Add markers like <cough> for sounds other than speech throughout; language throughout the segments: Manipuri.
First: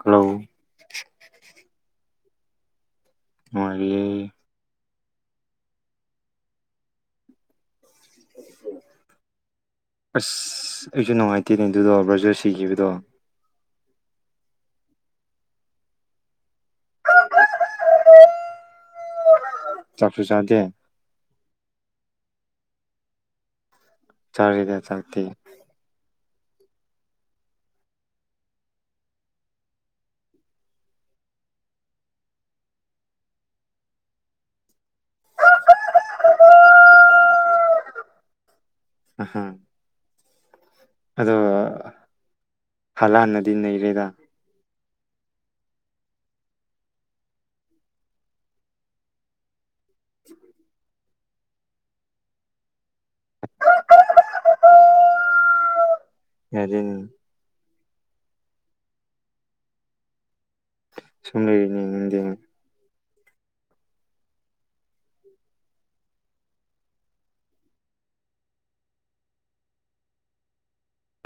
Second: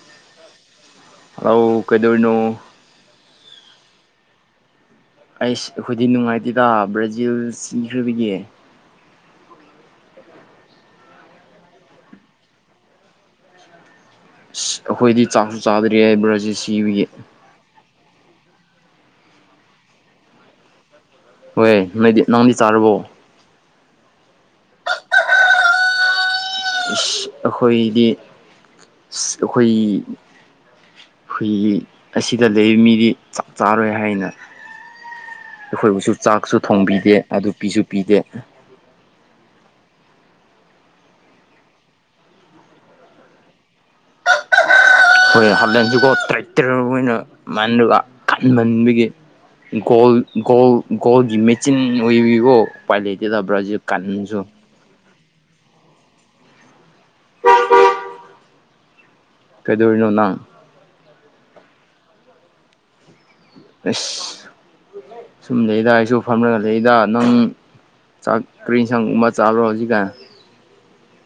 ꯀꯂꯧ ꯑꯧ ꯀꯩꯗꯧꯅꯣ ꯃꯔꯤ ꯑꯩꯁ ꯍꯨꯗꯤ ꯅꯨꯡꯉꯥꯏꯇꯦꯗ ꯕ꯭ꯔꯥꯖꯤꯜ ꯁꯤꯈ꯭ꯔꯤꯕꯒꯦ ꯑꯁ ꯑꯩꯁꯨ ꯅꯨꯡꯉꯥꯏꯇꯦꯅꯦ ꯑꯗꯨꯗꯣ ꯕ꯭ꯔꯥꯖꯔ ꯁꯤꯈꯤꯕꯗꯣ ꯑꯩꯈꯣꯏꯗꯤ ꯆꯥꯛꯁꯨ ꯆꯥꯗ꯭ꯔꯤ ꯍꯥꯏꯕ꯭ꯔꯥꯁꯤ ꯁꯤꯕꯒꯤ ꯆꯞꯁꯨ ꯆꯥꯗꯦ ꯍꯣꯏ ꯅꯣꯏꯗꯤ ꯅꯪꯗꯤ ꯆꯥꯨꯔꯕꯣ ꯆꯔꯔꯤꯗ ꯆꯥꯛꯇ ꯑꯩꯈꯣꯏꯗꯤ ꯑꯩꯈꯣꯏ ꯍꯨꯏ ꯑꯁꯤꯗ ꯂꯩ ꯃꯤꯗꯤ ꯆꯞ ꯆꯥꯔꯣꯏ ꯍꯥꯏꯅ ꯑꯩꯈꯣꯏꯕꯨꯁꯨ ꯆꯥꯛꯁꯨ ꯊꯣꯡꯕꯤꯗꯦ ꯑꯗꯨ ꯄꯤꯁꯨ ꯄꯤꯗꯦ ꯑꯍ ꯑꯗꯣ ꯍꯂꯥꯟꯅꯗꯤ ꯅꯩꯔꯦꯗ ꯑꯩꯈꯣꯏ ꯍꯂꯦꯟꯁꯤꯀꯣ ꯇ꯭ꯔꯦꯛꯇꯔꯅ ꯑꯗꯨꯃꯅꯗꯨ ꯈꯟꯃꯟꯕꯒꯤ ꯒꯣꯜ ꯒꯣꯜ ꯒꯣꯜꯒꯤ ꯃꯦꯆꯤꯟ ꯑꫭꯏ ꯎꯏ ꯑꯣ ꯎꯄꯥꯏ ꯂꯩꯇꯦꯗꯥ ꯕ꯭ꯔꯥꯖꯤꯜ ꯀꯥꯅꯤꯡꯉꯁꯨ ꯑꯦꯔꯤ ꯀꯩꯗꯣꯅꯣ ꯅꯪ ꯁꯨꯝꯔꯅꯤ ꯏꯗꯤ ꯑꯁ ꯁꯨꯝ ꯂꯩꯗ ꯑꯩꯁꯨ ꯐꯝꯂꯒ ꯂꯩꯗ ꯅꯪ ꯆꯥꯛꯀꯔꯤ ꯁꯪꯒꯨꯝꯕ ꯆꯥꯂꯣ ꯍꯧꯖꯤꯛꯒ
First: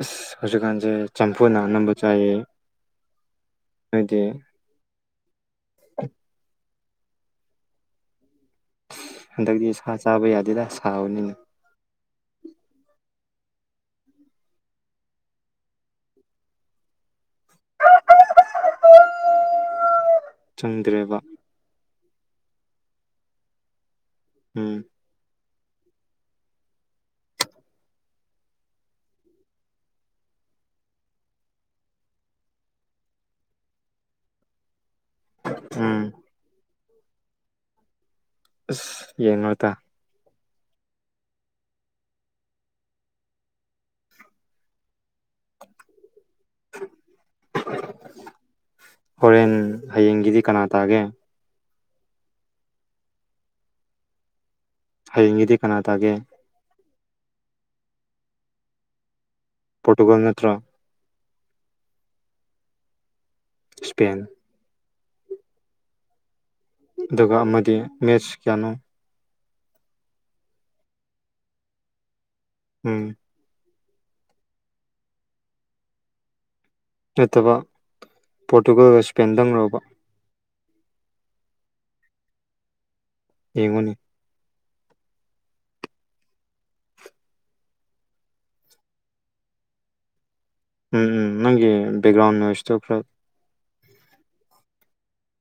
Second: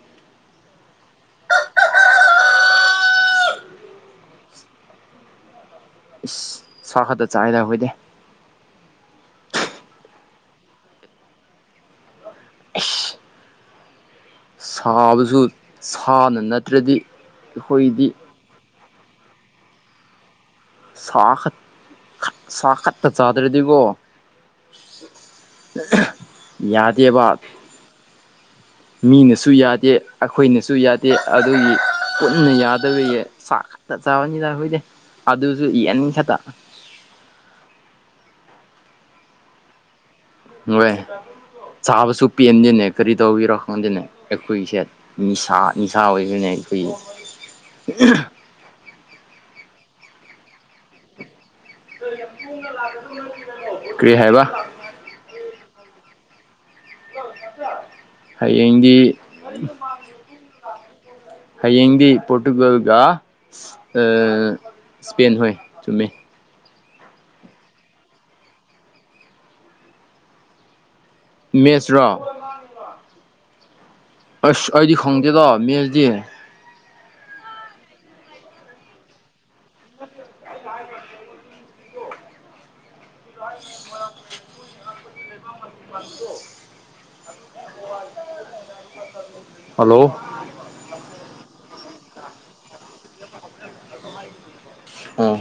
ꯑꯁ ꯍꯧꯖꯤꯛꯀꯥꯟꯁꯦ ꯆꯝꯐꯨꯅꯅꯥ ꯅꯝꯕ ꯆꯥꯏꯌꯦ ꯍꯥꯏꯠꯇ ꯏꯁ ꯁ꯭ꯈꯠꯇ ꯆꯥꯗ ꯑꯣꯏꯣꯏꯗꯦ ꯍꯟꯗꯛꯇꯤ ꯁꯥ ꯆꯥꯕ ꯌꯥꯗꯦꯗ ꯁꯥꯕꯅꯤꯅ ꯁꯥꯕꯁꯨ ꯁꯥꯅ ꯅꯠꯇ꯭ꯔꯗꯤ ꯑꯩꯈꯣꯏꯗꯤ ꯆꯪꯗ꯭ꯔꯦꯕ ꯁꯥ ꯈꯛ ꯁꯥ ꯈꯛꯇ ꯆꯥꯗ꯭ꯔꯗꯤꯀꯣ ꯎꯝ ꯌꯥꯗꯕ ꯃꯤꯅꯁꯨ ꯌꯥꯗꯦ ꯑꯩꯈꯣꯏꯅꯁꯨ ꯌꯥꯗꯦ ꯑꯗꯨꯒꯤ ꯄꯨꯟꯅ ꯌꯥꯗꯕ ꯆꯥꯛ ꯆꯥꯕꯅꯤꯗ ꯍꯨꯏꯗꯦ ꯑꯗꯨꯁꯨ ꯎꯝ ꯏꯔꯅꯤ ꯈꯛꯇ ꯑ ꯌꯦꯟꯇ ꯃꯣꯏꯦ ꯆꯥꯕꯁꯨ ꯄꯦꯟꯗꯦꯅꯦ ꯀꯔꯤ ꯇꯧꯕꯤꯔꯣ ꯈꯪꯗꯦꯅꯦ ꯑꯩꯈꯣꯏꯁꯦ ꯅꯤꯁꯥ ꯅꯤꯁꯥ ꯑꯣꯏꯦ ꯅꯥꯏ ꯍꯡꯗꯤ ꯀꯅꯥꯇꯑꯒꯦ ꯀꯔꯤ ꯍꯥꯏꯕ ꯍꯌꯦꯡꯗꯤ ꯀꯅꯥ ꯇꯒꯦ ꯍꯌꯦꯡꯗꯤ ꯄꯣꯣꯔꯇꯨꯒꯜ ꯅꯠꯇ꯭ꯔ ꯍꯌꯦꯡꯤ ꯄꯠꯀꯒꯥ ꯑ ꯏꯁꯄꯦꯟ ꯏꯁꯄꯦꯟ ꯍꯣꯏ ꯆꯨꯝꯃꯦ ꯑꯗꯨꯒ ꯑꯃꯗꯤ ꯃꯦꯠꯆ ꯀꯌꯥꯅꯣ ꯃꯦꯁ꯭ꯔꯣ ꯎꯝ ꯑꯁ ꯑꯩꯗꯤ ꯈꯪꯗꯦꯗꯣ ꯃꯦꯁꯗꯤ ꯅꯠꯇꯕ ꯄꯣꯔꯇꯨꯒꯜꯒ ꯏꯁꯄꯦꯟꯗꯪ ꯂꯕ ꯌꯦꯡꯉꯣꯅꯤ ꯋꯥꯠꯇ ꯍꯜꯂꯣ ꯎꯝ ꯎꯝ ꯅꯪꯒꯤ ꯕꯦꯛꯒ꯭ꯔꯥꯎꯟ ꯅꫭꯏꯁꯇꫭ ꯈꯔ ꯑꫭ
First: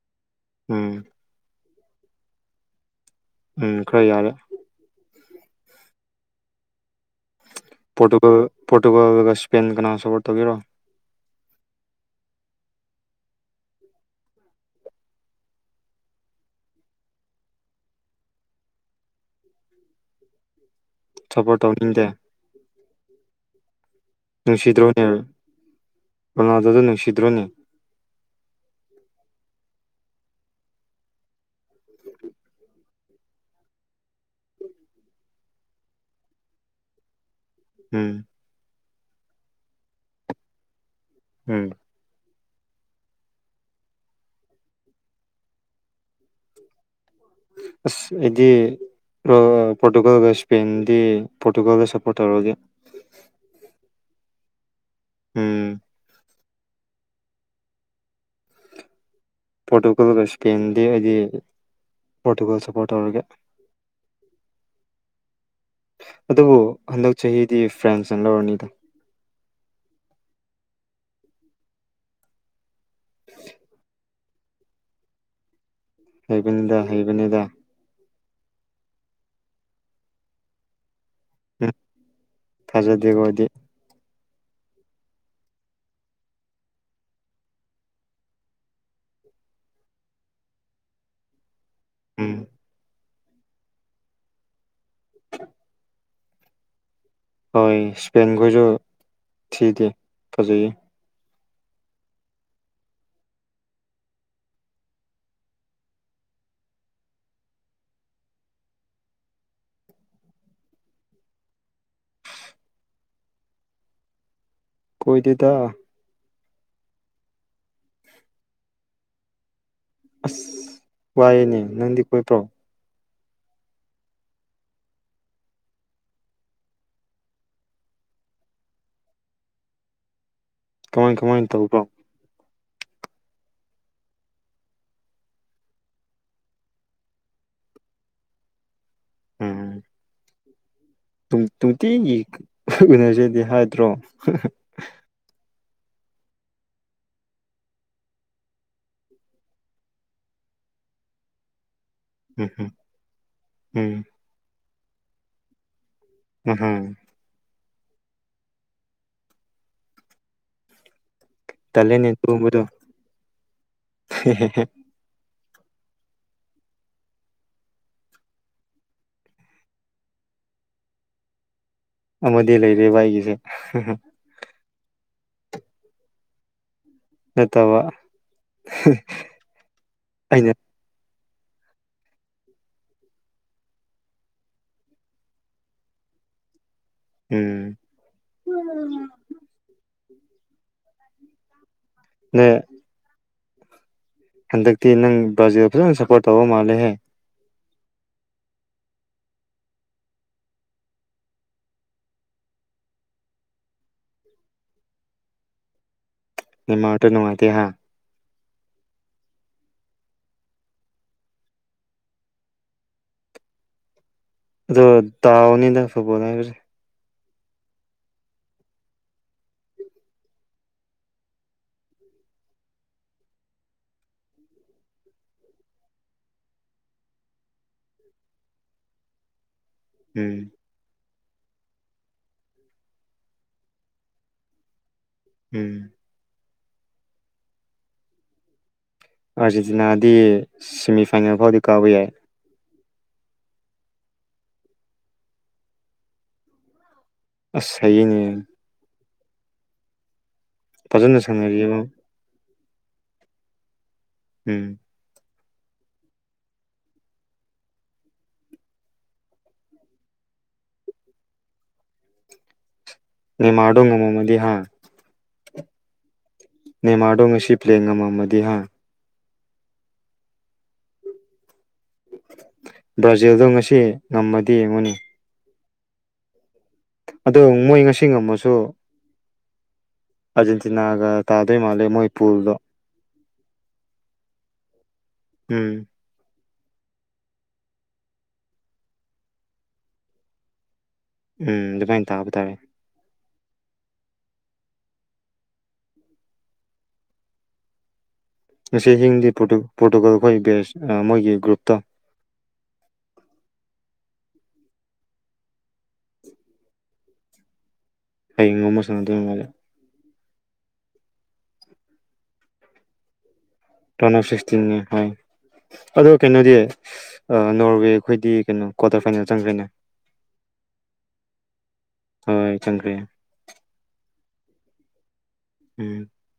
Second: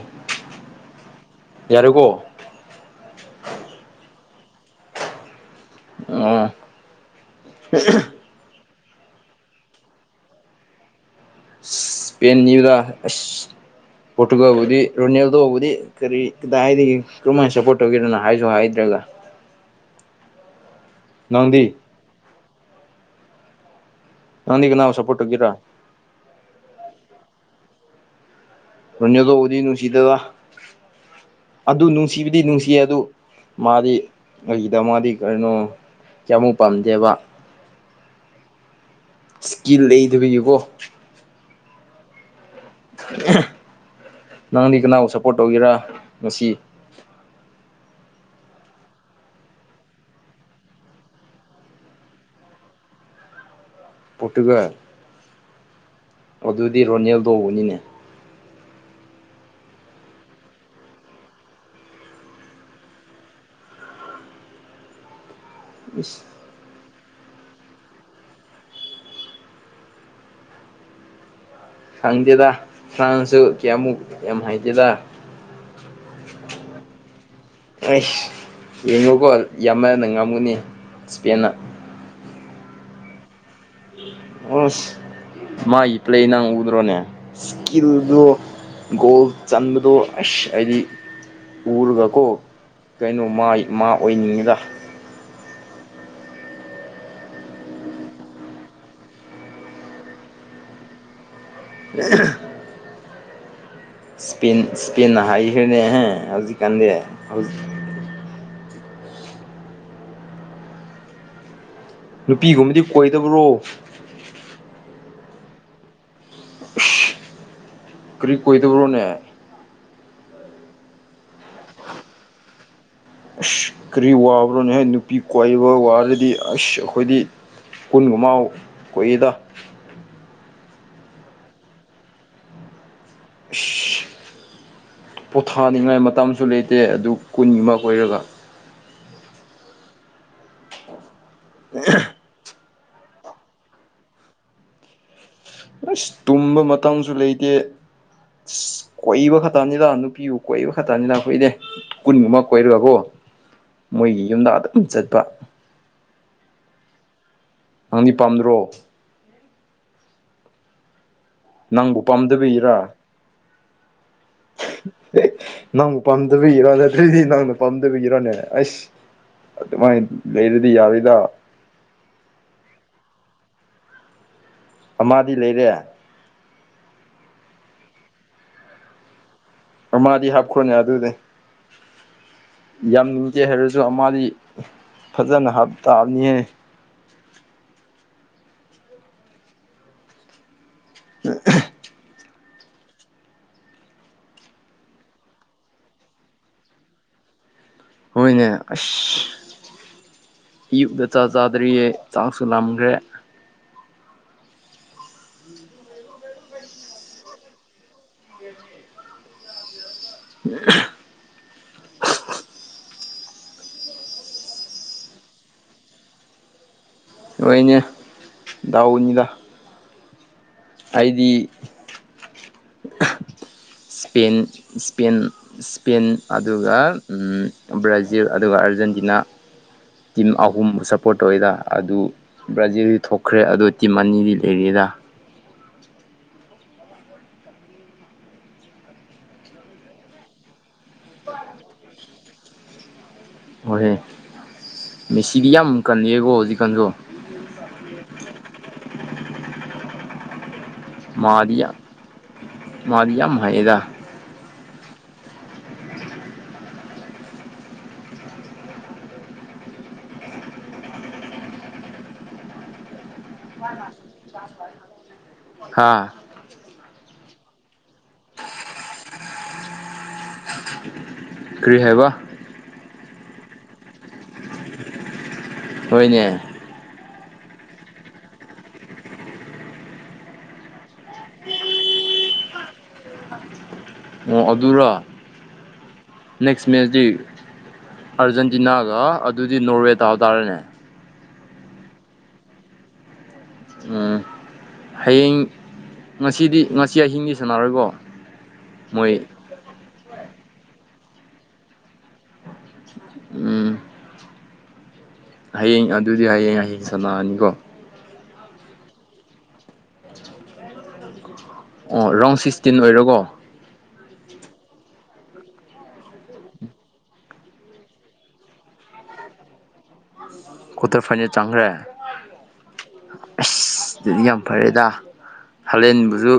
ꯎꯝ ꯌꯥꯔꯦꯀꫭ ꯎꯝ ꯈꯔ ꯌꯥꯔꯦ ꯑꯣ ꯄꯣꯔꯇꯨꯒꯜꯒ ꯏꯁꯄꯦꯟ ꯀꯅꯥ ꯁꯄꯣꯔꯠ ꯇꯧꯕꯤꯔꯣ ꯁꯄꯦꯅꯤꯗ ꯄꯣꯔꯇꯨꯒꯕꯨꯗꯤ ꯔꯣꯅꯦꯜꯗꯣꯕꯨꯗꯤ ꯀꯔꯤ ꯀꯗꯥꯏꯗꯒꯤ ꯀꯔꯝꯍꯥꯏꯅ ꯁꯞꯄꯣꯔꯠ ꯇꯧꯒꯗꯅꯣ ꯍꯥꯏꯁꯨ ꯍꯥꯏꯗ꯭ꯔꯒ ꯁꯄ ꯅꯪꯗꯤ ꯇꯥꯎꯅꯤꯡꯗ ꯅꯪꯗꯤ ꯀꯅꯥꯕꯨ ꯅꯨꯡꯁꯤꯗ꯭ꯔꯣꯅꯦ ꯁꯞꯄꯣꯔꯠ ꯇꯧꯒꯦꯔꯥ ꯔꯣꯅꯥꯗꯣꯗ ꯅꯨꯡꯁꯤꯗ꯭ꯔꯣꯅꯦ ꯔꫭꯅꯦꯜꯗꫭꯕꯨꯗꯤ ꯅꯨꯡꯁꯤꯗꯦꯗ <unintelligible> ꯑꯗꯨ ꯅꯨꯡꯁꯤꯕꯗꯤ ꯅꯨꯡꯁꯤꯌꯦ ꯑꯗꯨ ꯃꯥꯗꯤ ꯀꯒꯤꯗ ꯃꯥꯗꯤ ꯀꯔꯤꯅꯣ ꯀꯌꯥꯃꯨꯛ ꯄꯥꯝꯗꯦꯕ ꯎꯝ ꯏꯁꯀꯤꯜ ꯂꯩꯗꯕꯤꯒꯤꯀꯣ ꯎꯝ ꯅꯪꯗꯤ ꯀꯅꯥꯕꯨ ꯁꯞꯄꯣꯔꯠ ꯇꯧꯒꯦꯔꯥ ꯉꯁꯤ ꯑꯁ ꯑꯩꯗꯤ ꯄꯣꯣꯔꯇꯨꯒꯜꯒ ꯁꯄꯟꯗꯤ ꯄꯣꯣꯔꯇꯨꯒꯜꯗ ꯁꯄꯣꯔꯠꯔꯒꯦ ꯄꯣꯠꯒ ꯎꯝ ꯑꯗꯨꯗꯤ ꯔꯣꯅꯦꯜꯗ ꯎꯧꯕꯅꯤꯅꯦ ꯄꯣꯔꯇꯨꯒꯜꯒ ꯏꯁꯄꯦꯟꯗꯤ ꯑꯩꯗꯤ ꯄꯣꯔꯇꯨꯒꯜ ꯁꯄꯣꯔꯠ ꯇꯧꯔꯒꯦ ꯏꯁ <unintelligible> ꯑꯗꯨꯕꯨ ꯍꯟꯗꯛ ꯆꯍꯤꯗꯤ ꯐ꯭ꯔꯦꯟꯁꯅ ꯂꯧꯔꯅꯤꯗ ꯈꯪꯗꯦꯗ ꯐꯥꯟꯁꯨ ꯀꯌꯥꯃꯨꯛ ꯌꯥꯝ ꯍꯥꯏꯗꯦꯗ ꯍꯩꯕꯅꯤꯗ ꯍꯩꯕꯅꯤꯗ ꯌꯦꯡꯉꯨꯀꯣ ꯌꯥꯝꯃꯅ ꯉꯝꯒꯅꯤ ꯏꯁꯄꯦꯟꯅ ꯐꯖꯗꯦꯀꯣꯗꯤ ꯑꯁ ꯃꯥꯒꯤ ꯄ꯭ꯂꯦ ꯅꯪ ꯎꯗ꯭ꯔꯣꯅꯦ ꯏꯁꯀꯤꯜꯗꯣ ꯒꯣꯜ ꯆꯟꯕꯗꯣ ꯑꯁ ꯍꯥꯏꯗꯤ ꯎꯔꯒꯀꯣ ꯎꯝ ꯀꯩꯅꯣ ꯃꯥꯏ ꯃꯥ ꯑꯣꯏꯅꯤꯡꯉꯤꯗ ꯍꯣꯏ ꯏꯁꯄꯦꯟꯈꯣꯏꯁꯨ ꯊꯤꯗꯦ ꯐꯖꯩꯌꯦ ꯑ ꯏꯁ ꯏꯁꯄꯤꯟꯅ ꯍꯥꯏꯈꯦꯅꯦꯍꯦ ꯍꯧꯖꯤꯛꯀꯥꯟꯗꯤ ꯍꯧꯖꯤꯛ ꯅꯨꯄꯤꯒꯨꯝꯕꯗꯤ ꯀꯣꯏꯗꯕ꯭ꯔꯣ ꯀꯣꯏꯗꯗ ꯀꯔꯤ ꯀꯗꯕꯔꯣꯅꯦ ꯑꯁ ꯋꯥꯏꯌꯦꯅꯦ ꯅꯪꯗꯤ ꯀꯣꯏꯕ꯭ꯔꯣ ꯑꯁ ꯀꯔꯤ ꯋꯥꯕ꯭ꯔꯣꯅ ꯍꯥꯏ ꯅꯨꯄꯤ ꯀꯣꯏꯏꯕ ꯋꯥꯔꯗꯤ ꯑꯁ ꯑꯩꯈꯣꯏꯗꯤ ꯀꯨꯟꯒꯃꯥꯎ ꯑꯣꯏꯗ ꯀꯃꯥꯏ ꯀꯃꯥꯏꯅ ꯇꯧꯕ ꯑꯁ ꯄꯣꯊꯥꯅꯤꯡꯉꯥꯏ ꯃꯇꯝꯁꯨ ꯂꯩꯇꯦ ꯑꯗꯨ ꯀꯨꯟ ꯑꯃ ꯀꯣꯏꯔꯒ ꯎꯝ ꯅꯨꯡꯇꯤꯒꯤ ꯑꯣꯏꯅꯅꯁꯦꯗꯤ ꯍꯥꯏꯗ꯭ꯔꯣ ꯑꯁ ꯇꯨꯝꯕ ꯃꯇꯥꯡꯁꯨ ꯂꯩꯇꯦ ꯑ ꯀꯣꯏꯕ ꯈꯛꯇꯅꯤ ꯂꯥꯛ ꯅꯨꯄꯤꯕꯨ ꯀꯣꯏꯕ ꯈꯛꯇꯅꯤ ꯂ ꯀꯨꯏꯅꯦꯦ ꯀꯨꯟꯒꯨꯝꯕ ꯎꯝ ꯍꯝ ꯀꯣꯏꯔꯒꯀꯣ ꯎꯝ ꯃꯣꯏꯒꯤ ꯌꯨꯝꯗ ꯑꯗꯨꯝ ꯆꯠꯄ ꯎꯝ ꯍꯝ ꯅꯪꯗꯤ ꯄꯥꯝꯗ꯭ꯔꯣ ꯅꯪꯕꯨ ꯇꯜꯂꯦꯅꯦ ꯑꯗꯨꯒꯨꯝꯕꯗꯣ ꯄꯥꯝꯗꯕꯤꯔꯥ <unintelligible> ꯅꯪꯕꯨ ꯄꯥꯝꯗꯕꯒꯤꯔꯣ ꯅꯠꯇ꯭ꯔꯗꯤ ꯅꯪꯅ ꯄꯥꯝꯗꯕꯒꯤꯔꯣꯅꯦꯅꯦ ꯑꯩꯁ ꯑꯗꯨꯃ ꯂꯩꯔꯗꯤ ꯌꯥꯔꯗ ꯑꯃꯗꯤ ꯂꯩꯔꯦꯕ ꯑꯩꯒꯤꯁꯦ ꯑꯃꯗꯤꯗꯤ ꯂꯩꯔꯦ ꯅꯇꯕ ꯑꯃꯥꯗꯤ ꯍꯥꯞꯈꯣꯟ ꯌꯥ ꯑꯗꯨꯗ <unintelligible> ꯌꯥꯝ ꯅꯤꯡꯖꯦ ꯍꯥꯏꯔꯁꯨ ꯃꯥꯗꯤ ꯐꯖꯅꯞ ꯇꯥꯕꯅꯤꯍ ꯎꯝ ꯑ ꯅ ꯍꯟꯗꯛꯇꯤ ꯅꯪ ꯕ꯭ꯔꯥꯖꯤꯜꯗ ꯐꯖꯅ ꯁꯞꯄꯣꯔꯠ ꯇꯧꯕ ꯃꯥꯜꯂꯦꯍꯦ ꯍꯅꯦ ꯑꯁ ꯑꯌꯨꯛꯗ ꯆꯥ ꯆꯥꯗꯔꯤꯌꯦ ꯆꯥꯛꯁꯨꯂꯝꯈ꯭ꯔꯦ ꯎꯝ ꯅꯤꯡꯃ ꯃꯥꯇ ꯅꯅꯨꯡꯉꯥꯏꯇ ꯍꯥ ꯌꯦꯁ ꯎ ꯑꯗꯨꯣ ꯇꯑꯣꯅꯤꯗꯣꯂ ꯐ ꯑꯣꯏ ꯏ ꯎꯅꯤꯗ ꯑꯩꯗꯤ ꯏꯁꯄꯦꯟ ꯏꯁꯄꯦꯟ ꯏꯁꯄꯦꯟ ꯑꯗꯨꯒ ꯕ꯭ꯔꯥꯖꯤꯜ ꯑꯗꯨꯒ ꯑ ꯖꯦꯟꯗꯤ ꯇꯤꯝ ꯎꯝ ꯑꯍꯨꯝꯁ ꯏꯁꯄꯣꯔꯠꯇ ꯑꯣꯏꯗ ꯑꯗꯨ ꯕ꯭ꯔꯥꯖꯤꯜꯗꯤ ꯊꯣꯛꯈ꯭ꯔꯦ ꯑꯗꯨ ꯇꯤꯝ ꯑꯅꯤꯗꯤ ꯂꯩꯔꯤꯗ ꯎꯝ ꯑꯥꯔꯖꯦꯟꯇꯤꯅꯥꯗꯤ ꯁꯦꯃꯤꯐꯥꯏꯅꯦꯜ ꯐꯥꯎꯗꯤ ꯀꯥꯕ ꯌꯥꯏ ꯍꯣꯏꯍꯣꯏ ꯃꯦꯁꯤꯗꯤ ꯌꯥꯝ ꯀꯜꯂꯤꯌꯦꯀꯣ ꯍꯧꯖꯤꯛꯀꯥꯟꯁꯨ ꯑ ꯌꯦꯅꯦ ꯐꯖꯗ ꯁꯅꯔꯤꯕ ꯃꯥꯔꯤ ꯌꯥꯝ ꯍꯥꯏꯩꯗ ꯎꯝ ꯅ ꯃꯥꯣ ꯉ ꯃꯃꯗꯤ ꯍꯥ ꯍꯥꯥ ꯅꯦꯃꯥꯗꯣ ꯉꯁꯤ ꯄ꯭ꯂꯦ ꯉꯃ ꯃꯗꯤ ꯍꯥꯥ ꯀꯔꯤ ꯍꯥꯏꯕ ꯕ꯭ꯔꯥꯖꯤꯜꯗꯣ ꯉꯁꯤ ꯉꯝꯃꯗꯤ ꯌꯦꯡꯉꯨꯅꯤ ꯍꯅꯦ ꯑꯗꯣ ꯃꯣꯏ ꯉꯁꯤꯃꯨ ꯑꯔꯖꯦꯟꯇꯤꯅꯥꯒ ꯇꯥꯗꯣꯏ ꯃꯥꯜꯂꯦ ꯃꯣꯏꯄꯨꯔꯗꯣ ꯑꯣ ꯑꯗꯨꯔ ꯎꯝ ꯅꯦꯛꯁ ꯃꯦꯠꯁꯇꯤ ꯑꯥꯔꯖꯦꯟꯇꯤꯅꯥꯒ ꯑꯗꯨꯗꯤ ꯅꯣꯔꯋꯦꯗꯥꯇꯥꯔꯦꯅꯦ ꯎꯝ ꯑꯗꯨꯃꯥꯏꯅ ꯇꯥꯕ ꯇꯥꯔꯦ ꯎꯝ ꯍꯌꯦꯡ ꯉꯁꯤꯗꯤ ꯉꯁꯤ ꯑꯍꯤꯡꯗꯤ ꯁꯥꯟꯅꯔꯣꯏꯕꯣ ꯁ ꯍꯤꯟꯗꯤ ꯐꯣ ꯐꯣꯇꯣꯜ ꯑꯩꯈꯣꯏ ꯕꯦꯁ ꯃꯣꯏꯒꯤ ꯒ꯭ꯔꯨꯞꯇꯣ ꯎꯝ ꯍꯌꯦꯡ ꯑꯗꯨꯗꯤ ꯍꯌꯦꯡ ꯍꯤꯡ ꯆꯂꯛꯑꯅꯤꯀꯣ ꯍꯌꯦꯡ ꯉ ꯃ ꯁꯅ ꯇꯉꯔꯦ ꯑꯣ ꯔꯥꯎꯟ ꯁꯤꯛꯁꯇꯤꯟ ꯑꯣꯏꯔꯔꯕꯣ ꯇꯅ ꯁꯁꯇꯤꯟ ꯍ ꯑꯗꯣ ꯀꯩꯅꯣꯗꯤ ꯅꯣꯔꯋꯦ ꯑꯩꯈꯣꯏꯗꯤ ꯀꯩꯅꯣ ꯀ꯭ꯋꯥꯇꯔ ꯐꯥꯏꯅꯦꯜ ꯆꯪꯈ꯭ꯔꯦꯅꯦ ꯀ꯭ꯋꯥꯇꯔ ꯐꯥꯏꯅꯜ ꯆꯪꯈ꯭ꯔꯦ ꯍꯣꯏ ꯆꯪꯈ꯭ꯔꯦ ꯑꯁ ꯑꯗꯨꯗꯤ ꯌꯥꯝ ꯐꯔꯦꯗ ꯎꯝ ꯍꯂꯦꯟꯕꯨꯁꯨ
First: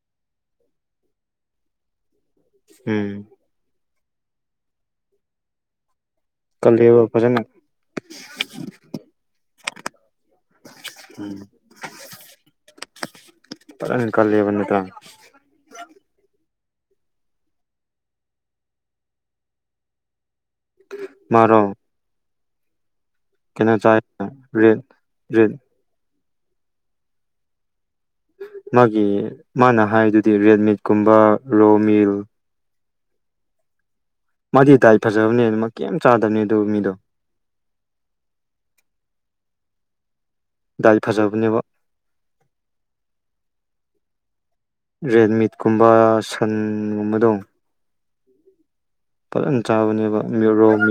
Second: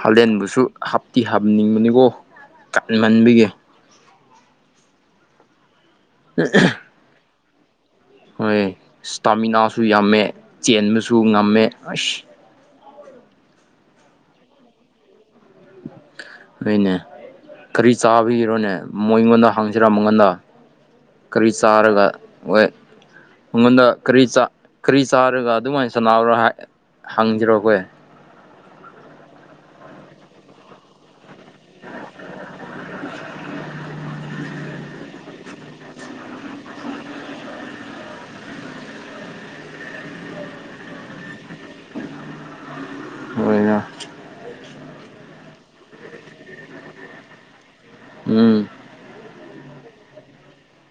ꯍꯥꯂꯦꯟꯕꯨꯁꯨ ꯍꯥꯞꯇꯤ ꯍꯥꯞꯅꯤꯡꯕꯅꯤꯀꯣ ꯎꯝ ꯀꯟꯃꯟꯕꯤꯒꯦ ꯀꯂꯕ ꯐꯖꯅ ꯁꯨ ꯌꯥꯝꯃꯦ ꯆꯦꯟꯕꯁꯨ ꯉꯝꯃꯦ ꯑꯁ ꯄꯔꯪ ꯀꯂꯦꯕ ꯅꯨꯗ ꯅꯣꯏꯅꯦ ꯀꯔꯤ ꯆꯥꯕꯤꯔꯣꯅꯦ ꯃꯣꯏ ꯑꯩꯉꯣꯟꯗ ꯍꯥꯡꯁꯤꯔꯥ ꯃꯉꯣꯟꯗ ꯃꯥꯔꯣ ꯀꯔꯤꯁꯥꯔꯒ ꯑꯣꯏ ꯀꯩꯅꯣ ꯑꯩꯉꯣꯟꯗ ꯆꯥꯏ ꯀꯔꯤ ꯔꯦꯠ ꯀꯔꯤ ꯆꯥꯔꯒ ꯔꯦꯠ ꯑꯗꯨꯃꯥꯏꯅ ꯁꯥꯟꯅꯥꯎꯔ ꯍꯪꯖꯔꯣꯈꯣꯏ ꯃꯥꯒꯤ ꯃꯥꯅ ꯍꯥꯏꯗꯨꯗꯤ ꯔꯦꯠ ꯃꯤꯠꯀꯨꯝꯕ ꯔꯣ ꯃꯤꯜ ꯃꯥꯗꯤ ꯗꯥꯥꯏ ꯐꯖꯕꯅꯦ ꯑꯗꯨꯃꯛ ꯀꯩꯝ ꯆꯥꯗꯕꯅꯤ ꯑꯗꯨ ꯃꯤꯗꯣ ꯗꯥꯏ ꯐꯖꯕꯅꯦꯕ ꯍꯣꯏꯅ ꯔꯦꯗꯃꯤꯠꯀꯨꯝꯕ ꯁꯟꯒꯨꯝꯕꯗꯣ ꯎꯝ ꯄꯠꯂꯂꯝ ꯆꯥꯕꯅꯦꯕ ꯃꯔꯣ ꯃꯨ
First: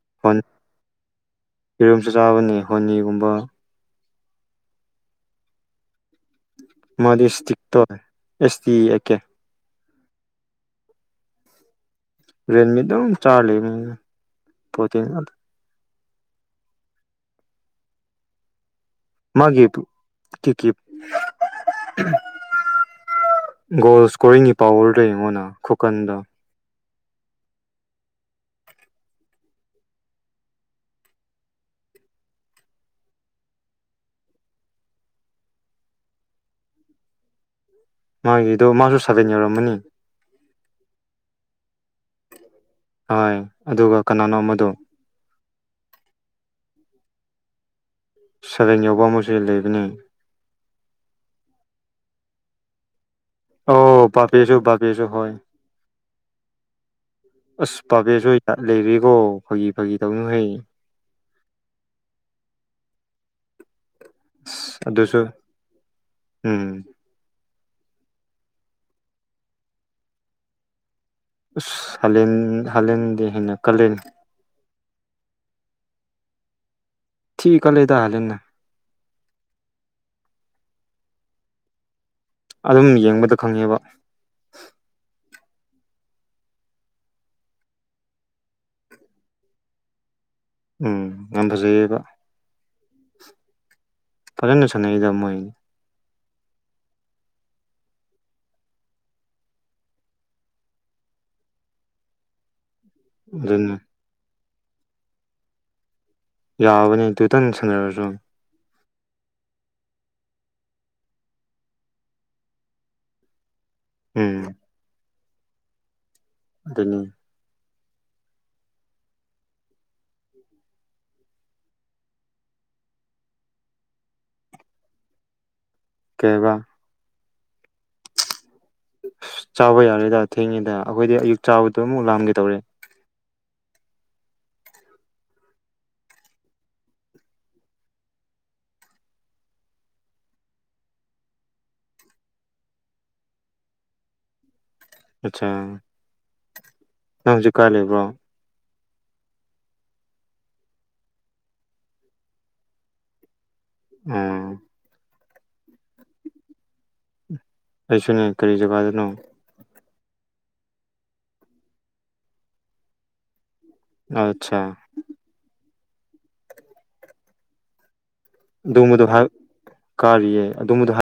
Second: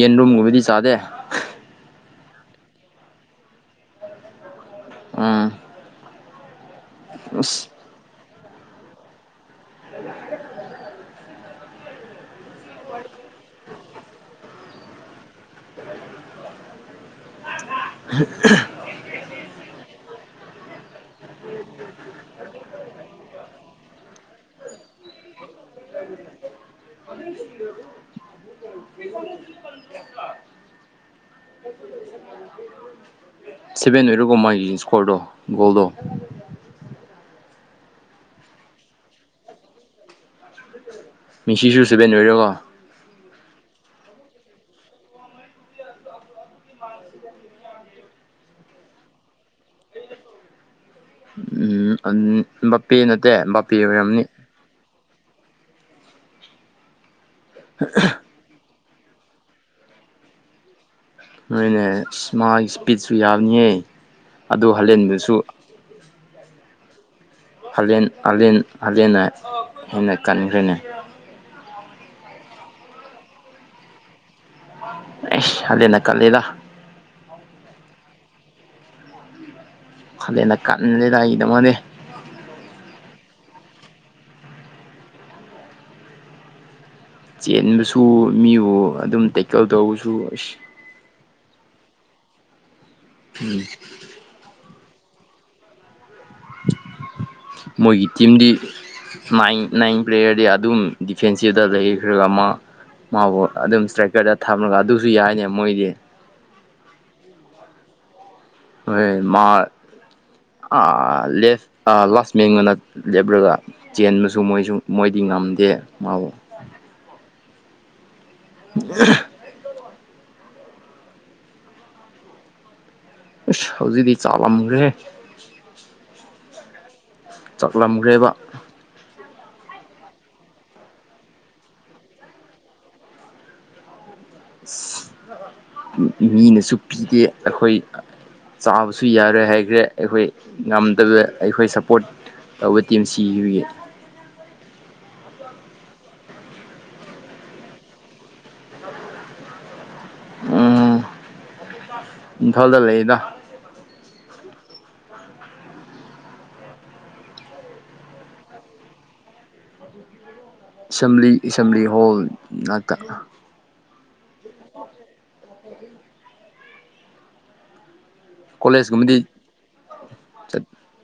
ꯌꯦꯟꯔꯨꯝꯒꯨꯝꯕꯗꯤ ꯆꯥꯗꯦ ꯆꯥꯕꯅꯤ ꯍꯣꯅꯤꯒꯨꯝꯕ ꯑꯝ ꯃꯥ ꯏꯁꯇꯤꯛꯇꯣ ꯑꯦꯁ ꯇꯤ ꯑꯦ ꯀꯦ ꯔꯃꯤꯗ ꯆꯥ ꯂꯩ ꯄꯣꯆꯤꯟꯗ ꯃꯥꯒꯤꯦ ꯀ ꯒꯣꯜ ꯏꯁꯀꯣꯔꯤꯡꯒꯤ ꯄꯋꯔꯗ ꯑꯩꯉꯣꯟꯗ ꯈꯨꯀꯟꯗ ꯁꯚꯦꯟ ꯑꯣꯏꯔꯨꯀꯣ ꯃꯥꯒꯤ ꯏꯁꯀꯣꯔꯗꯣ ꯒꯣꯜꯗꯣ ꯃꯥꯒꯤꯗꯣ ꯃꯥꯁꯨ ꯁꯥꯕꯦꯟ ꯌꯧꯔꯝꯃꯅꯤ ꯃꯤꯁꯤꯁꯨ ꯁꯕꯦꯟ ꯑꯣꯏꯔꯀꯣ ꯍꯣꯏ ꯑꯗꯨꯒ ꯀꯅꯥꯅꯣ ꯃꯗꯣ ꯁꯕꯦꯡ ꯌꯥꯎꯕ ꯑꯃꯁꯨ ꯂꯩꯕꯅꯤ ꯎꯝꯝ ꯃꯄꯦꯅ ꯑꯣ ꯄꯕꯤꯁꯨ ꯄꯕꯤꯁꯨ ꯍꯣꯏ ꯑꯁ ꯄꯕꯁꯨꯣꯏ ꯂꯩꯔꯦꯀꯣ ꯐꯥꯒꯤ ꯐꯥꯒꯤ ꯇꯧꯅꯨ ꯍꯩ ꯅꯣꯏꯅꯦ ꯃꯥꯒꯤ ꯏꯁꯄꯤꯠꯁꯨ ꯌꯥꯕꯅꯤꯌꯦ ꯑꯗꯨ ꯍꯜꯂꯦꯟꯕꯁꯨ ꯍꯝ ꯍꯥꯂꯦꯟ ꯍꯂꯦꯟ ꯍꯥꯂꯦꯟꯅ ꯍꯦꯟꯅ ꯀꯟꯈ꯭ꯔꯦꯅꯦ ꯑꯁꯂꯦꯟ ꯍꯥꯜꯂꯦꯟꯗꯦ ꯍꯥꯏꯦꯟꯅ ꯀꯂꯅꯤ ꯑꯂꯦꯅ ꯀꯂꯦꯗ ꯊꯤ ꯀ ꯂꯩꯗꯂꯦꯅ ꯈꯂꯦꯟꯅ ꯀꯟꯦꯗ ꯑꯩꯒꯤꯗꯃꯅꯦ ꯑꯗꯨꯝ ꯌꯦꯡꯕꯗ ꯈꯪꯉꯦꯕ ꯆꯦꯟꯕꯁꯨ ꯃꯤꯕꯨ ꯑꯗꯨꯝ ꯇꯦꯛꯀꯜ ꯇꯧꯕꯁꯨ ꯎꯝ ꯌꯥꯝ ꯐꯖꯩꯌꯦꯕ ꯎꯝ ꯐꯖꯅꯁꯅꯗ ꯃꯣꯏ ꯃꯣꯏꯒꯤ ꯇꯤꯝꯗꯤ ꯅꯥꯏꯟ ꯅꯥꯏꯟ ꯄ꯭ꯂꯦꯌꯔꯗꯤ ꯑꯗꯨꯝ ꯗꯤꯐꯦꯟꯁꯤꯞꯇ ꯂꯩꯈ꯭ꯔꯒ ꯑꯃ ꯃꯥꯕꯨ ꯑꯗꯨꯅꯤ ꯑꯗꯨꯝ ꯏꯁꯇ꯭ꯔꯥꯏꯀꯔꯗ ꯊꯝꯂꯒ ꯑꯗꯨꯁꯨ ꯌꯥꯏꯅꯦ ꯃꯣꯏꯗꯤ ꯌꯥꯕꯅꯦ ꯇꯇꯟ ꯁꯥꯟꯅꯔꯁꯨ ꯍꯣꯏ ꯃꯥ ꯑ ꯂ ꯂꯥꯁ ꯃꯡꯕꯅ ꯂꯦꯞꯂꯒ ꯎꯝ ꯆꯦꯟꯕꯁꯨ ꯃꯣꯏꯁꯨ ꯃꯣꯏꯗꯤ ꯉꯝꯗꯦ ꯃꯥꯕꯨ ꯑꯗꯨꯅꯤ <unintelligible> ꯏꯁꯁ ꯍꯧꯖꯤꯛꯇꯤ ꯆꯥꯂꯝꯈ꯭ꯔꯦ ꯑꯣꯏꯕ ꯆꯠꯂꯝꯈ꯭ꯔꯦꯕ ꯑ ꯆꯥꯕ ꯌꯥꯔꯦꯗ ꯊꯦꯡꯉꯦꯗ ꯑꯩꯈꯣꯏꯗꯤ ꯑꯌꯨꯛ ꯆꯥꯕꯗꯣ ꯑꯃꯨꯛ ꯂꯥꯝꯒꯦ ꯇꯧꯔꯦ ꯃꯤꯅꯁꯨ ꯄꯤꯗꯦ ꯑꯩꯈꯣꯏ ꯆꯥꯕꯁꯨ ꯌꯥꯔꯣꯏ ꯍꯥꯏꯈ꯭ꯔꯦ ꯑꯩꯈꯣꯏ ꯉꯝꯗꯕ ꯑꯩꯈꯣꯏ ꯁꯞꯄꯣꯔꯠ ꯇꯧꯕ ꯇꯤꯦꯝ ꯁꯤꯗꯨꯒꯤ ꯑꯆꯥ ꯅꯪꯁꯨ ꯀꯥ ꯂꯩꯕ꯭ꯔꯣ ꯎꯝ ꯏꯝꯐꯥꯜꯗ ꯂꯩꯗ ꯑꯥ ꯑꯩꯁꯨ ꯅ ꯀꯔꯤꯖꯒꯥꯗꯅꯣ ꯑꯦꯁꯦꯝꯕ꯭ꯂꯤ ꯑꯦꯁꯦꯝꯕ꯭ꯂꯤ ꯍꯣꯜ ꯉꯥꯛꯇ ꯑꯆꯥ ꯑꯗꯨꯝꯕꯗꯣ ꯀꯣꯂꯦꯖꯀꯨꯝꯕꯗꯤ ꯍꯥꯏ ꯀꯥꯔꯤꯌꯦ ꯆꯠ ꯑꯗꯨꯝꯕꯗꯣ ꯍꯥꯏ